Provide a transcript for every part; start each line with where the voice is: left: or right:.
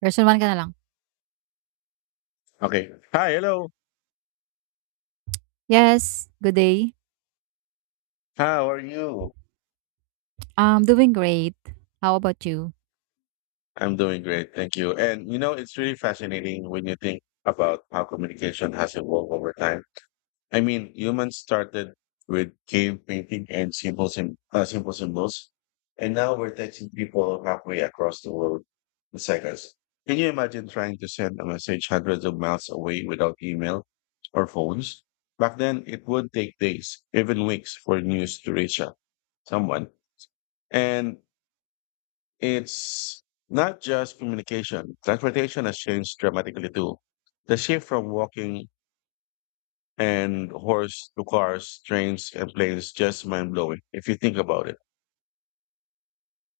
right: Version 1 ka na lang.
left: Okay. Hi, hello.
right: Yes, good day.
left: How are you?
right: I'm doing great. How about you?
left: I'm doing great. Thank you. And you know, it's really fascinating when you think about how communication has evolved over time. I mean, humans started with cave painting and simple symbols, and now we're texting people halfway across the world in seconds. Can you imagine trying to send a message hundreds of miles away without email or phones? Back then, it would take days, even weeks, for news to reach out someone. And It's not just communication. Transportation has changed dramatically too. The shift from walking and horse to cars, trains, and planes just mind blowing if you think about it.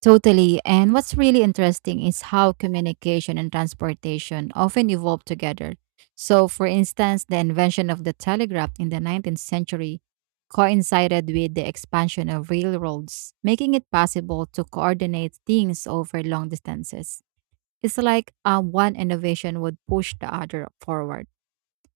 right: Totally. And what's really interesting is how communication and transportation often evolve together. So, for instance, the invention of the telegraph in the 19th century coincided with the expansion of railroads, making it possible to coordinate things over long distances. It's like one innovation would push the other forward.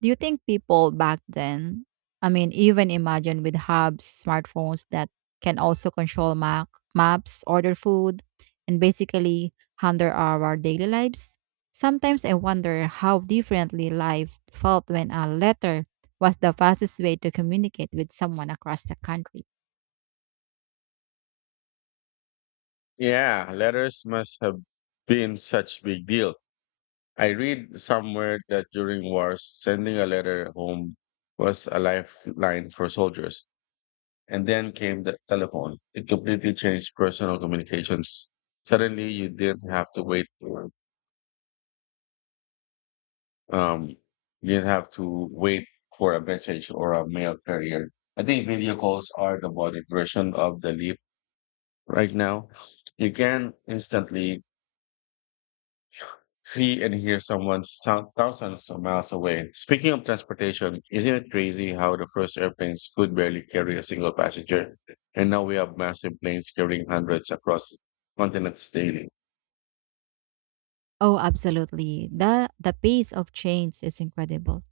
right: Do you think people back then, I mean, even imagine with hubs, smartphones that can also control maps, order food, and basically handle our daily lives? Sometimes I wonder how differently life felt when a letter was the fastest way to communicate with someone across the country.
left: Yeah, letters must have been such big deal. I read somewhere that during wars, sending a letter home was a lifeline for soldiers. And then came the telephone. It completely changed personal communications. Suddenly, you didn't have to wait um, you have to wait for a message or a mail carrier. I think video calls are the modern version of the leap right now. You can instantly see and hear someone thousands of miles away. Speaking of transportation, isn't it crazy how the first airplanes could barely carry a single passenger? And now we have massive planes carrying hundreds across continents daily.
right: Oh, absolutely. The pace of change is incredible.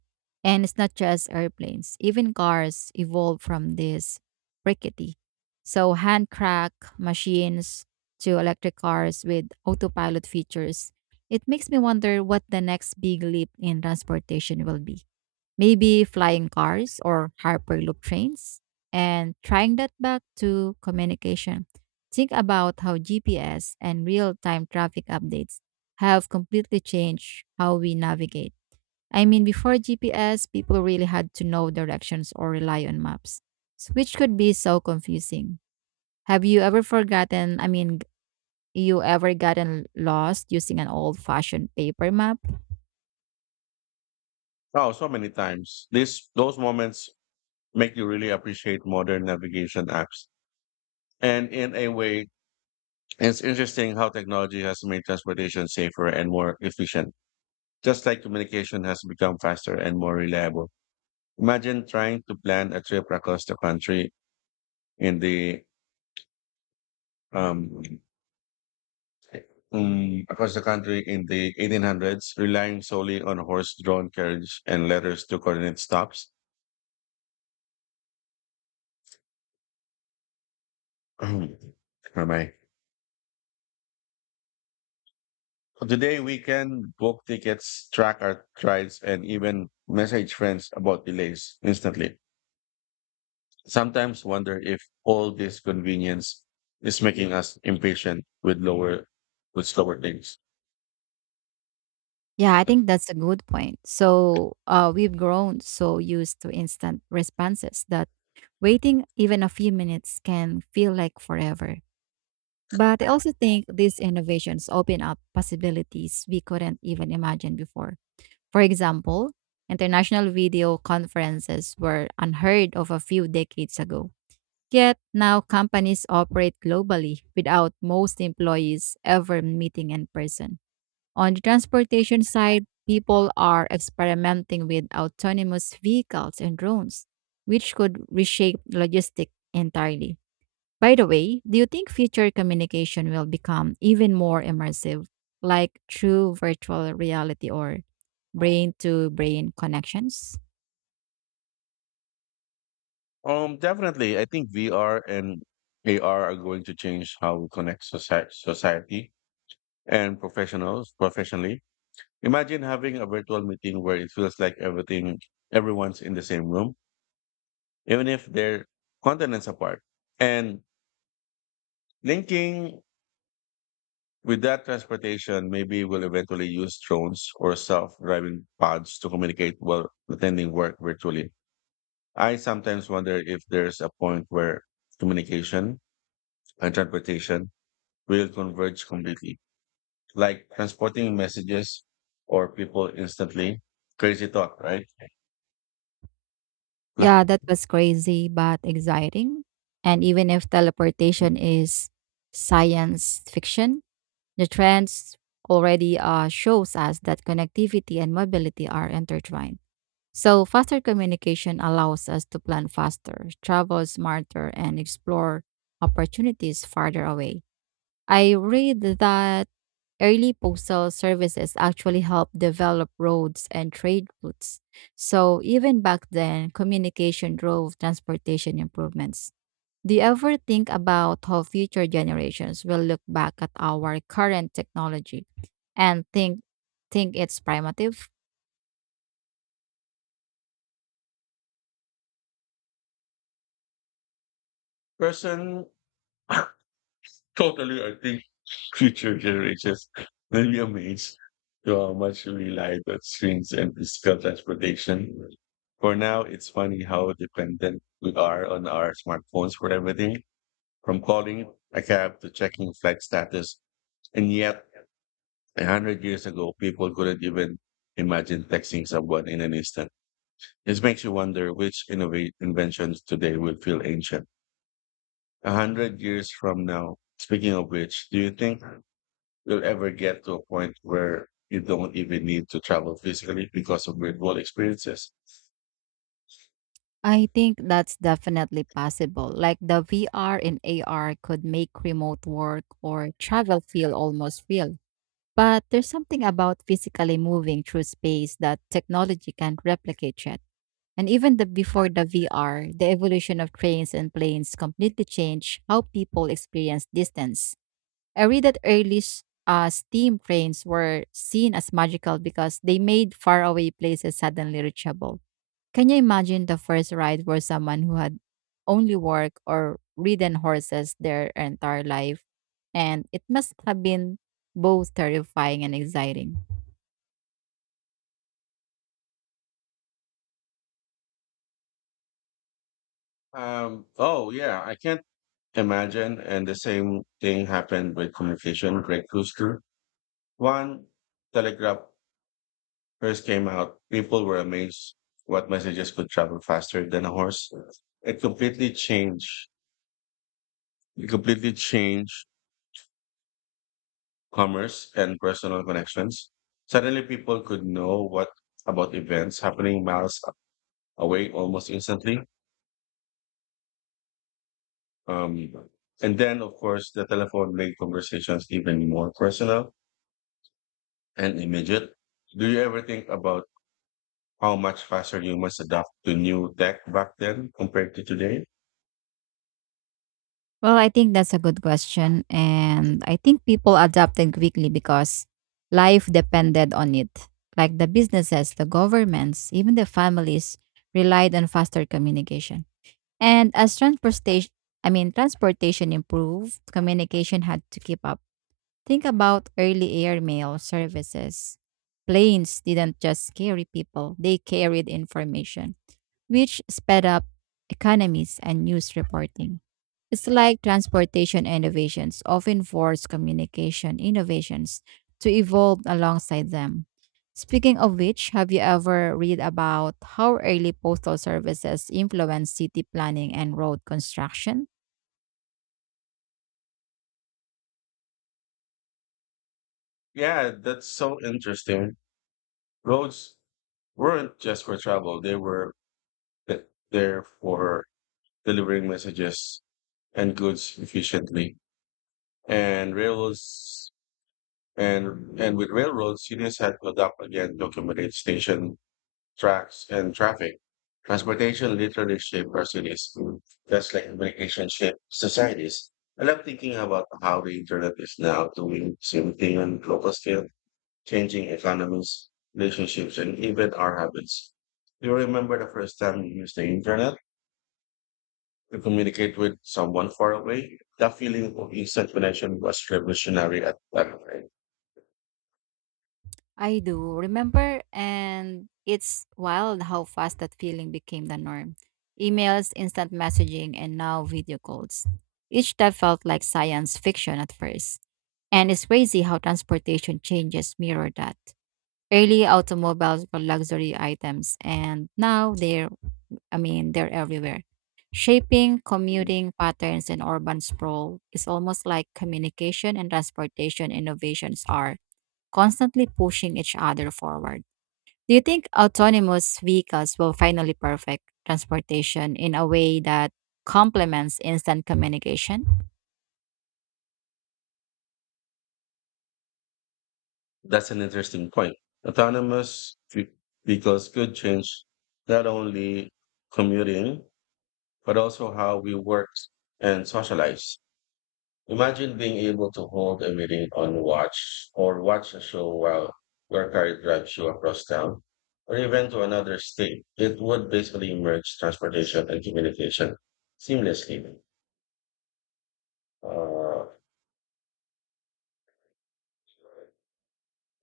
right: And it's not just airplanes. Even cars evolved from this rickety. So hand crack machines to electric cars with autopilot features. It makes me wonder what the next big leap in transportation will be, maybe flying cars or hyperloop trains, and trying that back to communication. Think about how GPS and real-time traffic updates have completely changed how we navigate. I mean, before GPS, people really had to know directions or rely on maps, which could be so confusing. Have you ever forgotten I mean g- you ever gotten lost using an old-fashioned paper map?
left: Oh, so many times. These those moments make you really appreciate modern navigation apps. And in a way, it's interesting how technology has made transportation safer and more efficient, just like communication has become faster and more reliable. Imagine trying to plan a trip across the country in the um, across the country in the 1800s, relying solely on horse drawn carriage and letters to coordinate stops. Where Am I? Today, we can book tickets, track our rides, and even message friends about delays instantly. Sometimes wonder if all this convenience is making us impatient with slower things.
right: Yeah, I think that's a good point. So we've grown so used to instant responses that waiting even a few minutes can feel like forever. But I also think these innovations open up possibilities we couldn't even imagine before. For example, international video conferences were unheard of a few decades ago. Yet now companies operate globally without most employees ever meeting in person. On the transportation side, people are experimenting with autonomous vehicles and drones, which could reshape logistics entirely. By the way, do you think future communication will become even more immersive, like through virtual reality or brain to brain connections?
left: Definitely, I think VR and AR are going to change how we connect society. Society and professionals professionally. Imagine having a virtual meeting where it feels like everything everyone's in the same room, even if they're continents apart. And linking with that transportation, maybe we'll eventually use drones or self-driving pods to communicate while attending work virtually. I sometimes wonder if there's a point where communication and transportation will converge completely, like transporting messages or people instantly. Crazy thought, right? Lah.
right: Yeah, that was crazy but exciting. And even if teleportation is science fiction, the trends already shows us that connectivity and mobility are intertwined. So faster communication allows us to plan faster, travel smarter, and explore opportunities farther away. I read that early postal services actually helped develop roads and trade routes. So even back then, communication drove transportation improvements. Do you ever think about how future generations will look back at our current technology and think it's primitive?
left: Person, totally, I think future generations will be amazed to how much we rely on screens and physical transportation. For now, it's funny how dependent we are on our smartphones for everything, from calling a cab to checking flight status. And yet, 100 years ago, people couldn't even imagine texting someone in an instant. This makes you wonder which innovate inventions today will feel ancient. 100 years from now, speaking of which, do you think you'll ever get to a point where you don't even need to travel physically because of virtual experiences?
right: I think that's definitely possible. Like the VR and AR could make remote work or travel feel almost real. But there's something about physically moving through space that technology can't replicate yet. And even the before the VR, the evolution of trains and planes completely changed how people experience distance. I read that early steam trains were seen as magical because they made faraway places suddenly reachable. Can you imagine the first ride for someone who had only worked or ridden horses their entire life? And it must have been both terrifying and exciting.
left: Oh yeah, I can't imagine. And the same thing happened with communication breakthroughs too. One telegraph first came out, people were amazed what messages could travel faster than a horse. It completely changed, it completely changed commerce and personal connections. Suddenly, people could know what about events happening miles away almost instantly. Um, and then, of course, the telephone made conversations even more personal and immediate. Do you ever think about how much faster you must adapt to new tech back then compared to today?
right: Well, I think that's a good question. And I think people adapted quickly because life depended on it. Like the businesses, the governments, even the families relied on faster communication. And as transportation improved, communication had to keep up. Think about early air mail services. Planes didn't just carry people, they carried information, which sped up economies and news reporting. It's like transportation innovations often force communication innovations to evolve alongside them. Speaking of which, have you ever read about how early postal services influenced city planning and road construction?
left: Yeah, that's so interesting. Roads weren't just for travel, they were th- there for delivering messages and goods efficiently. And rails and with railroads, cities had to adapt again to accommodate station tracks and traffic. Transportation literally shaped our cities, just like communication shaped societies. I love thinking about how the internet is now doing the same thing on global scale, changing economies, relationships, and even our habits. Do you remember the first time you used the internet to communicate with someone far away? That feeling of instant connection was revolutionary at that time.
right: I do remember, and it's wild how fast that feeling became the norm. Emails, instant messaging, and now video calls. Each type felt like science fiction at first. And it's crazy how transportation changes mirror that. Early automobiles were luxury items and now they're I mean they're everywhere. Shaping commuting patterns in urban sprawl is almost like communication and transportation innovations are constantly pushing each other forward. Do you think autonomous vehicles will finally perfect transportation in a way that complements instant communication?
left: That's an interesting point. Autonomous ve- vehicles could change not only commuting, but also how we work and socialize. Imagine being able to hold a meeting on watch or watch a show while your car drives you across town or even to another state. It would basically merge transportation and communication seamlessly. Uh,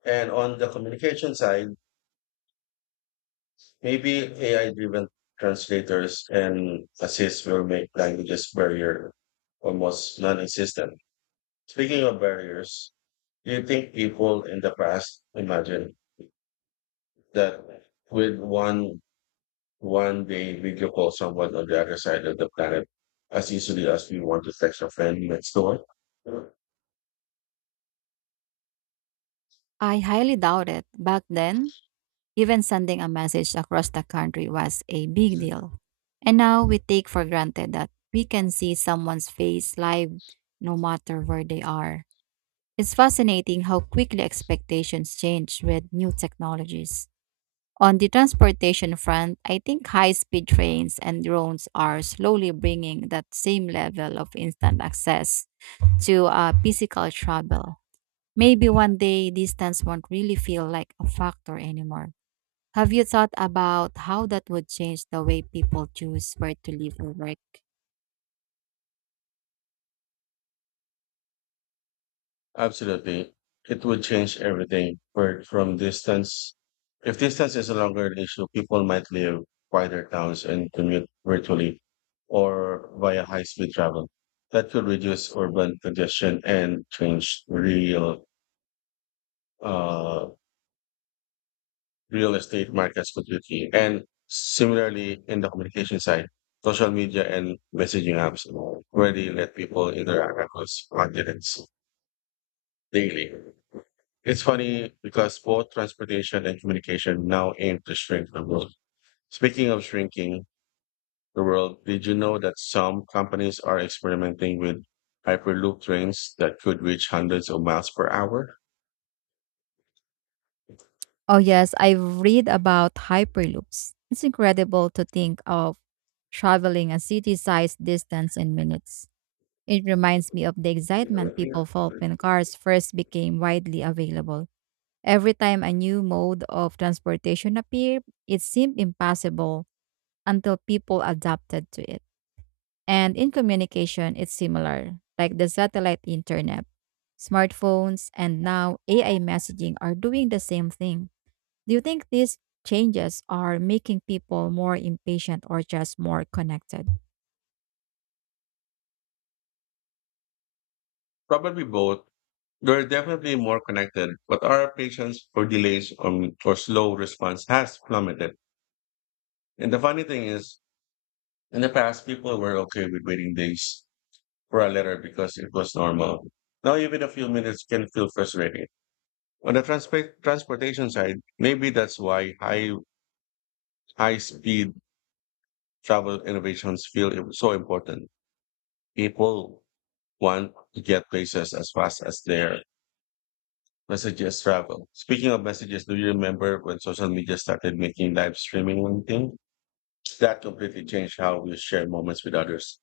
left: and on the communication side, maybe AI driven translators and assists will make languages barrier almost non existent. Speaking of barriers, do you think people in the past imagined that with one day video call someone on the other side of the planet as easily as we want to text a friend next door.
right: I highly doubt it. Back then, even sending a message across the country was a big deal. And now we take for granted that we can see someone's face live no matter where they are. It's fascinating how quickly expectations change with new technologies. On the transportation front, I think high speed trains and drones are slowly bringing that same level of instant access to physical travel. Maybe one day distance won't really feel like a factor anymore. Have you thought about how that would change the way people choose where to live or work?
left: Absolutely. It would change everything. But from distance, if distance is no longer an issue, people might live quieter towns and commute virtually or via high speed travel. That could reduce urban congestion and change uh, real estate markets completely. And similarly, in the communication side, social media and messaging apps already let people interact across continents daily. It's funny because both transportation and communication now aim to shrink the world. Speaking of shrinking the world, did you know that some companies are experimenting with hyperloop trains that could reach hundreds of miles per hour?
right: Oh, yes, I've read about hyperloops. It's incredible to think of traveling a city sized distance in minutes. It reminds me of the excitement people felt when cars first became widely available. Every time a new mode of transportation appeared, it seemed impossible until people adapted to it. And in communication, it's similar, like the satellite internet. Smartphones and now AI messaging are doing the same thing. Do you think these changes are making people more impatient or just more connected?
left: Probably both. They're definitely more connected, but our patience for delays or slow response has plummeted. And the funny thing is, in the past, people were okay with waiting days for a letter because it was normal. Now, even a few minutes can feel frustrating. On the transportation side, maybe that's why high speed travel innovations feel so important. People want to get places as fast as their messages travel. Speaking of messages, do you remember when social media started making live streaming one thing? That completely changed how we share moments with others.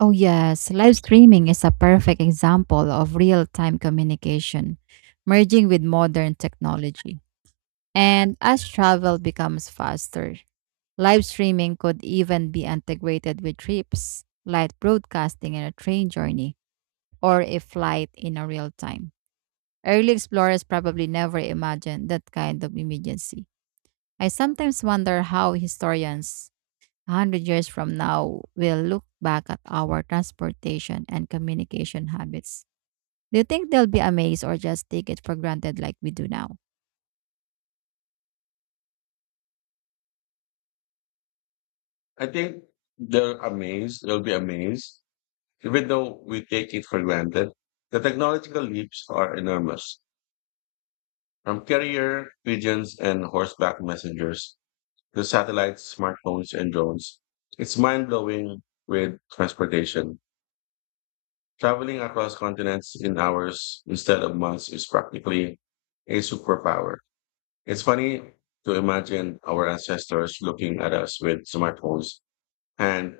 right: Oh, yes. Live streaming is a perfect example of real time communication merging with modern technology. And as travel becomes faster, live streaming could even be integrated with trips, like broadcasting, in a train journey or a flight in a real time. Early explorers probably never imagined that kind of immediacy. I sometimes wonder how historians a 100 years from now will look back at our transportation and communication habits. Do you think they'll be amazed or just take it for granted like we do now?
left: I think they'll be amazed, even though we take it for granted. The technological leaps are enormous. From carrier pigeons and horseback messengers to satellites, smartphones, and drones. It's mind blowing with transportation. Traveling across continents in hours instead of months is practically a superpower. It's funny to imagine our ancestors looking at us with smartphones and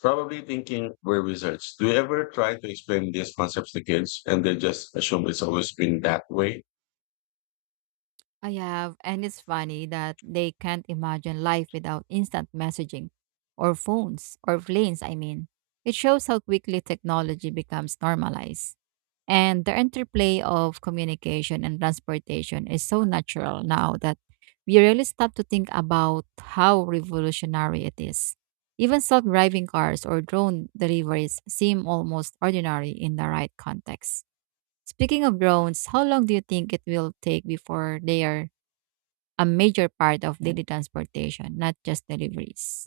left: probably thinking we're wizards. Do you ever try to explain these concepts to kids and they just assume it's always been that way?
right: I have, and it's funny that they can't imagine life without instant messaging or phones or planes, I mean. It shows how quickly technology becomes normalized. And the interplay of communication and transportation is so natural now that we really stop to think about how revolutionary it is. Even self driving cars or drone deliveries seem almost ordinary in the right context. Speaking of drones, how long do you think it will take before they are a major part of daily transportation, not just deliveries?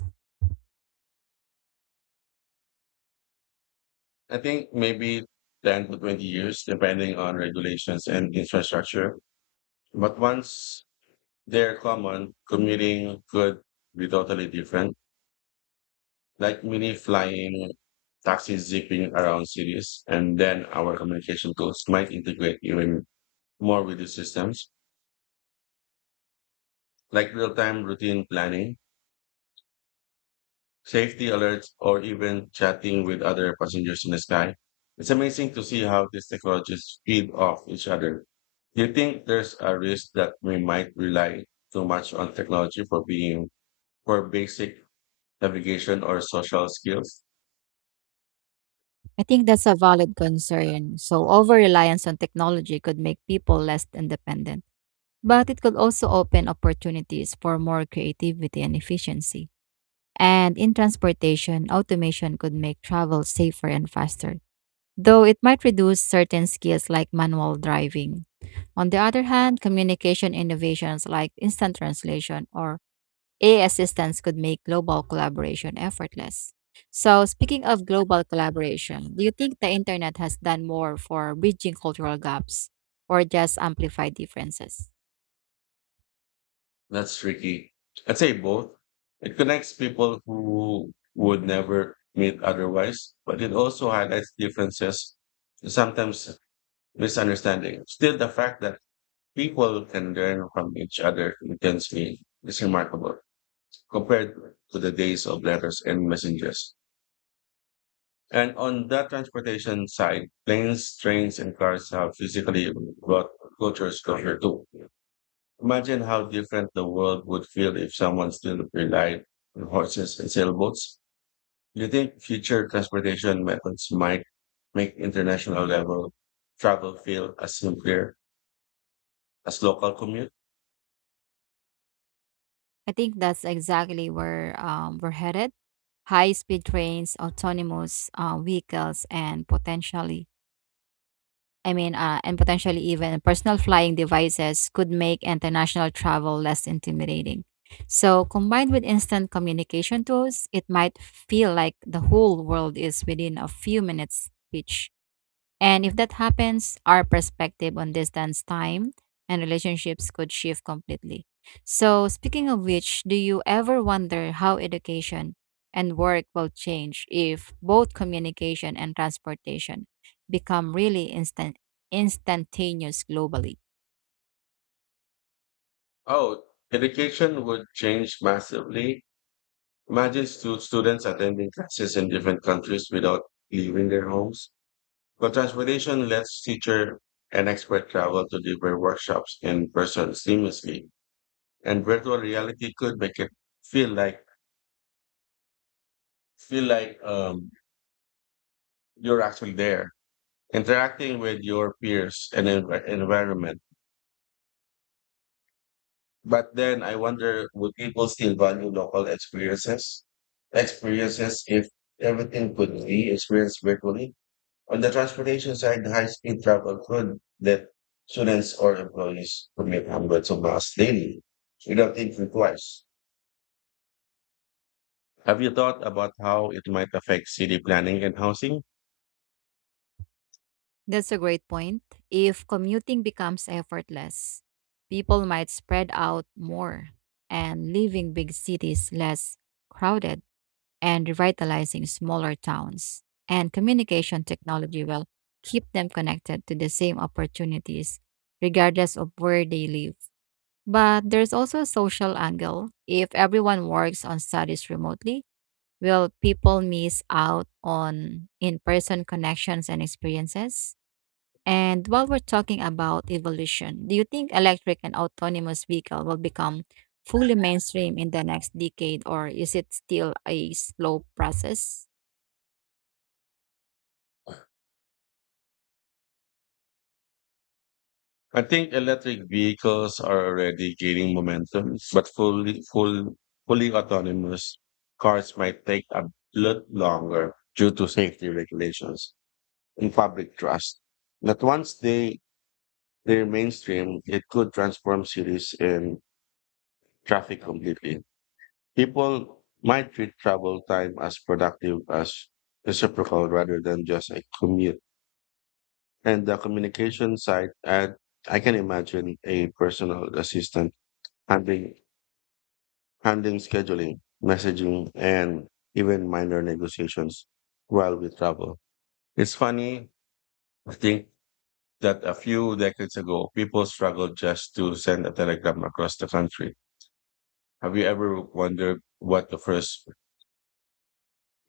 left: I think maybe 10 to 20 years, depending on regulations and infrastructure. But once they're common, commuting could be totally different. Like mini flying taxis zipping around cities, and then our communication tools might integrate even more with the systems, like real-time routine planning, safety alerts, or even chatting with other passengers in the sky. It's amazing to see how these technologies feed off each other. Do you think there's a risk that we might rely too much on technology for being for basic navigation or social skills?
right: I think that's a valid concern. So, over reliance on technology could make people less independent, but it could also open opportunities for more creativity and efficiency. And in transportation, automation could make travel safer and faster, though it might reduce certain skills like manual driving. On the other hand, communication innovations like instant translation or AI assistance could make global collaboration effortless. So, speaking of global collaboration, do you think the internet has done more for bridging cultural gaps or just amplified differences?
left: That's tricky. I'd say both. It connects people who would never meet otherwise, but it also highlights differences and sometimes misunderstanding. Still, the fact that people can learn from each other intensely is remarkable compared to the days of letters and messengers. And on that transportation side, planes, trains, and cars have physically brought cultures closer too. Imagine how different the world would feel if someone still relied on horses and sailboats. Do you think future transportation methods might make international level travel feel as simpler as local commute?
right: I think that's exactly where we're headed. High speed trains, autonomous vehicles, and potentially even personal flying devices could make international travel less intimidating. So, combined with instant communication tools, it might feel like the whole world is within a few minutes' reach. And if that happens, our perspective on distance, time, and relationships could shift completely. So, speaking of which, do you ever wonder how education and work will change if both communication and transportation become really instantaneous globally?
left: Oh, education would change massively. Imagine students attending classes in different countries without leaving their homes. But transportation lets teacher and expert travel to deliver workshops in person seamlessly. And virtual reality could make it feel like feel like you're actually there interacting with your peers and environment. But then I wonder, would people still value local experiences experiences if everything could be experienced virtually. On the transportation side, high speed travel could let students or employees commute hundreds of miles daily without thinking twice. Have you thought about how it might affect city planning and housing?
right: That's a great point. If commuting becomes effortless, people might spread out more and leaving big cities less crowded, and revitalizing smaller towns. And communication technology will keep them connected to the same opportunities, regardless of where they live. But there's also a social angle. If everyone works on studies remotely, will people miss out on in person connections and experiences? And while we're talking about evolution, do you think electric and autonomous vehicle will become fully mainstream in the next decade, or is it still a slow process?
left: I think electric vehicles are already gaining momentum, but fully autonomous cars might take a lot longer due to safety regulations and public trust. But once they're mainstream, it could transform cities and traffic completely. People might treat travel time as productive as reciprocal rather than just a commute. And the communication side, I can imagine a personal assistant handling, handling scheduling, messaging, and even minor negotiations while we travel. It's funny to think that a few decades ago, people struggled just to send a telegram across the country. Have you ever wondered what the first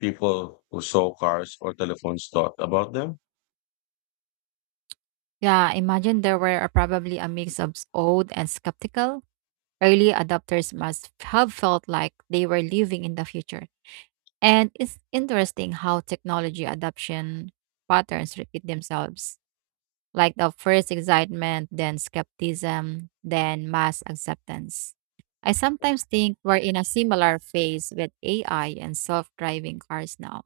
left: people who saw cars or telephones thought about them?
right: Yeah, imagine there were probably a mix of old and skeptical. Early adopters must have felt like they were living in the future. And it's interesting how technology adoption patterns repeat themselves, like the first excitement, then skepticism, then mass acceptance. I sometimes think we're in a similar phase with AI and self-driving cars now.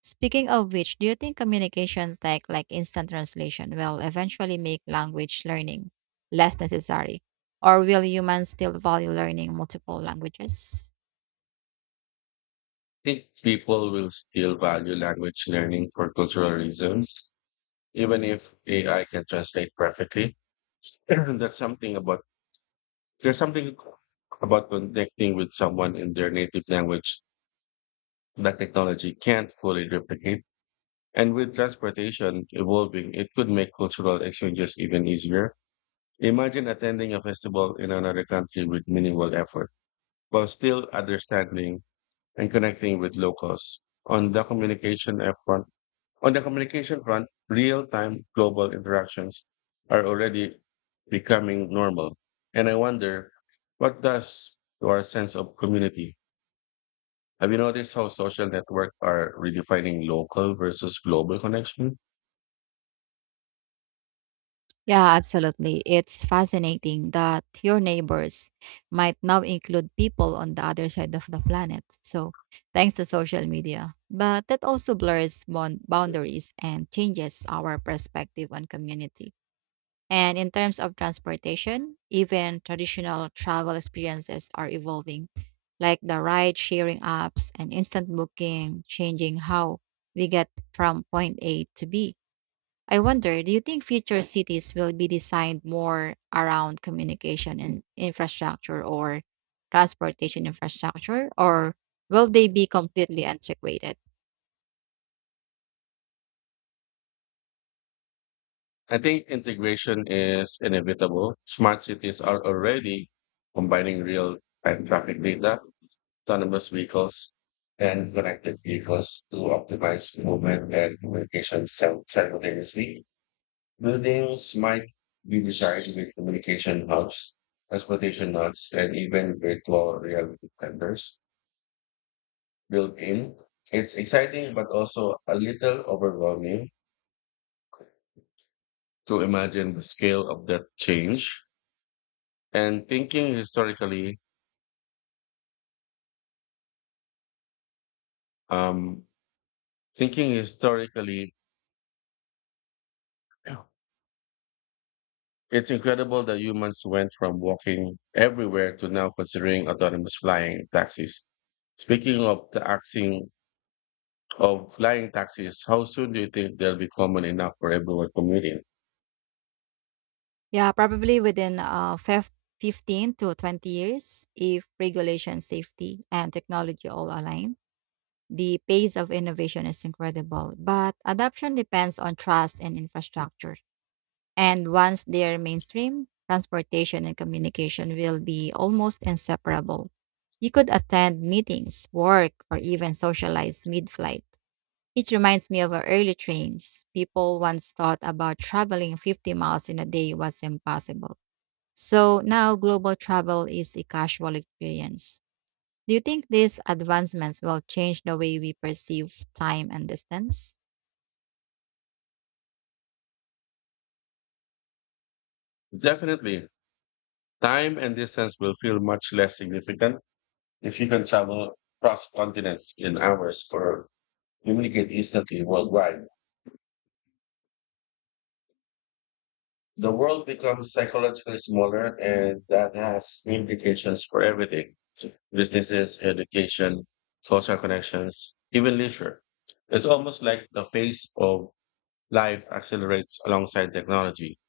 right: Speaking of which, do you think communication tech like instant translation will eventually make language learning less necessary? Or will humans still value learning multiple languages?
left: Think people will still value language learning for cultural reasons, even if AI can translate perfectly. That's something about There's something about connecting with someone in their native language that technology can't fully replicate. And with transportation evolving, it could make cultural exchanges even easier. Imagine attending a festival in another country with minimal effort, while still understanding and connecting with locals. On the communication effort, On the communication front, real time global interactions are already becoming normal. And I wonder what does to our sense of community? Have you noticed how social networks are redefining local versus global connection?
right: Yeah, absolutely. It's fascinating that your neighbors might now include people on the other side of the planet. So, thanks to social media. But that also blurs boundaries and changes our perspective on community. And in terms of transportation, even traditional travel experiences are evolving, like the ride sharing apps and instant booking, changing how we get from point A to B. I wonder, do you think future cities will be designed more around communication and infrastructure or transportation infrastructure, or will they be completely integrated?
left: I think integration is inevitable. Smart cities are already combining real time traffic data, autonomous vehicles, and connected vehicles to optimize movement and communication simultaneously. Buildings might be designed with communication hubs, transportation hubs, and even virtual reality centers built in. It's exciting, but also a little overwhelming to imagine the scale of that change. And thinking historically, um, Thinking historically, it's incredible that humans went from walking everywhere to now considering autonomous flying taxis. Speaking of flying taxis, how soon do you think they'll be common enough for everyone commuting?
right: Yeah, probably within 15 to 20 years, if regulation, safety, and technology all align. The pace of innovation is incredible, but adoption depends on trust and infrastructure. And once they're mainstream, transportation and communication will be almost inseparable. You could attend meetings, work, or even socialize mid flight. It reminds me of our early trains. People once thought about traveling 50 miles in a day was impossible. So now global travel is a casual experience. Do you think these advancements will change the way we perceive time and distance?
left: Definitely, time and distance will feel much less significant if you can travel across continents in hours or communicate instantly worldwide. The world becomes psychologically smaller, and that has implications for everything. Businesses, education, social connections, even leisure. It's almost like the face of life accelerates alongside technology.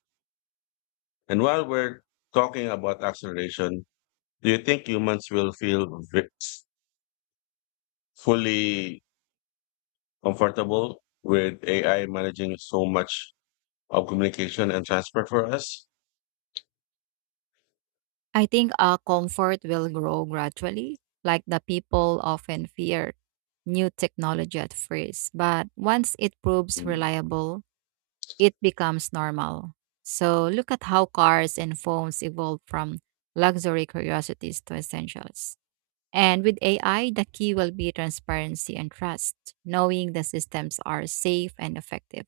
left: And while we're talking about acceleration, do you think humans will feel v- fully comfortable with AI managing so much of communication and transfer for us?
right: I think comfort will grow gradually, like the people often fear new technology at first. But once it proves
left: Mm.
right: reliable, it becomes normal. So look at how cars and phones evolved from luxury curiosities to essentials. And with AI, the key will be transparency and trust, knowing the systems are safe and effective.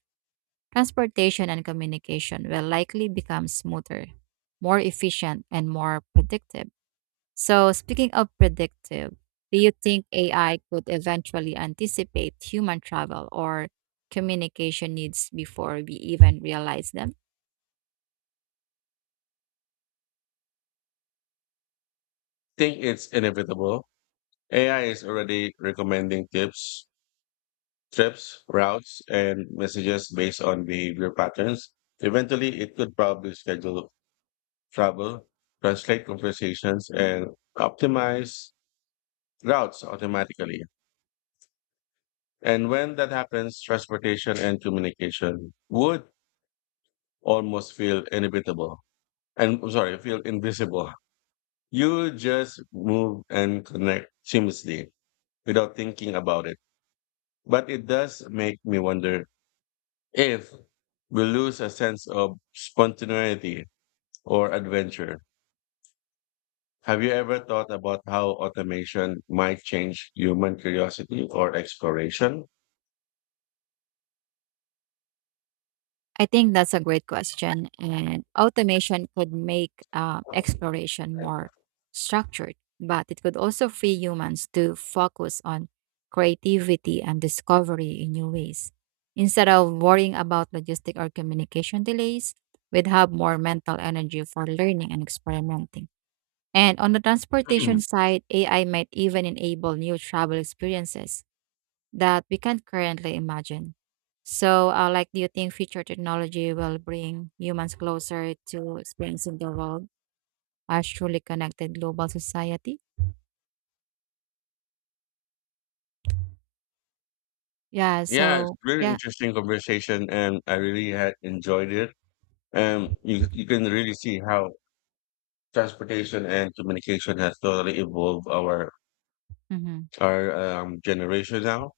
right: Transportation and communication will likely become smoother, more efficient, and more predictive. So, speaking of predictive, do you think AI could eventually anticipate human travel or communication needs before we even realize them?
left: Think it's inevitable. AI is already recommending trips, routes, and messages based on behavior patterns. Eventually, it could probably schedule travel, translate conversations, and optimize routes automatically. And when that happens, transportation and communication would almost feel inevitable. And I'm sorry, feel invisible. You just move and connect seamlessly without thinking about it. But it does make me wonder if we lose a sense of spontaneity or adventure. Have you ever thought about how automation might change human curiosity or exploration?
right: I think that's a great question. And automation could make exploration more structured, but it could also free humans to focus on creativity and discovery in new ways. Instead of worrying about logistic or communication delays, we'd have more mental energy for learning and experimenting. And on the transportation side, AI might even enable new travel experiences that we can't currently imagine. So, do you think future technology will bring humans closer to experiencing the world as truly connected global society? Yeah.
left: Yeah, it's
right: So,
left: really
right: yeah.
left: interesting conversation, and I really had enjoyed it. And you can really see how transportation and communication has totally evolved our
right: Mm-hmm.
left: our generation now.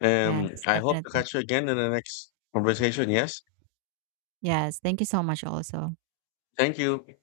left: And
right: Yes,
left: I hope to
right: definitely.
left: catch you again in the next conversation. Yes,
right: Yes. Thank you so much, also.
left: thank you.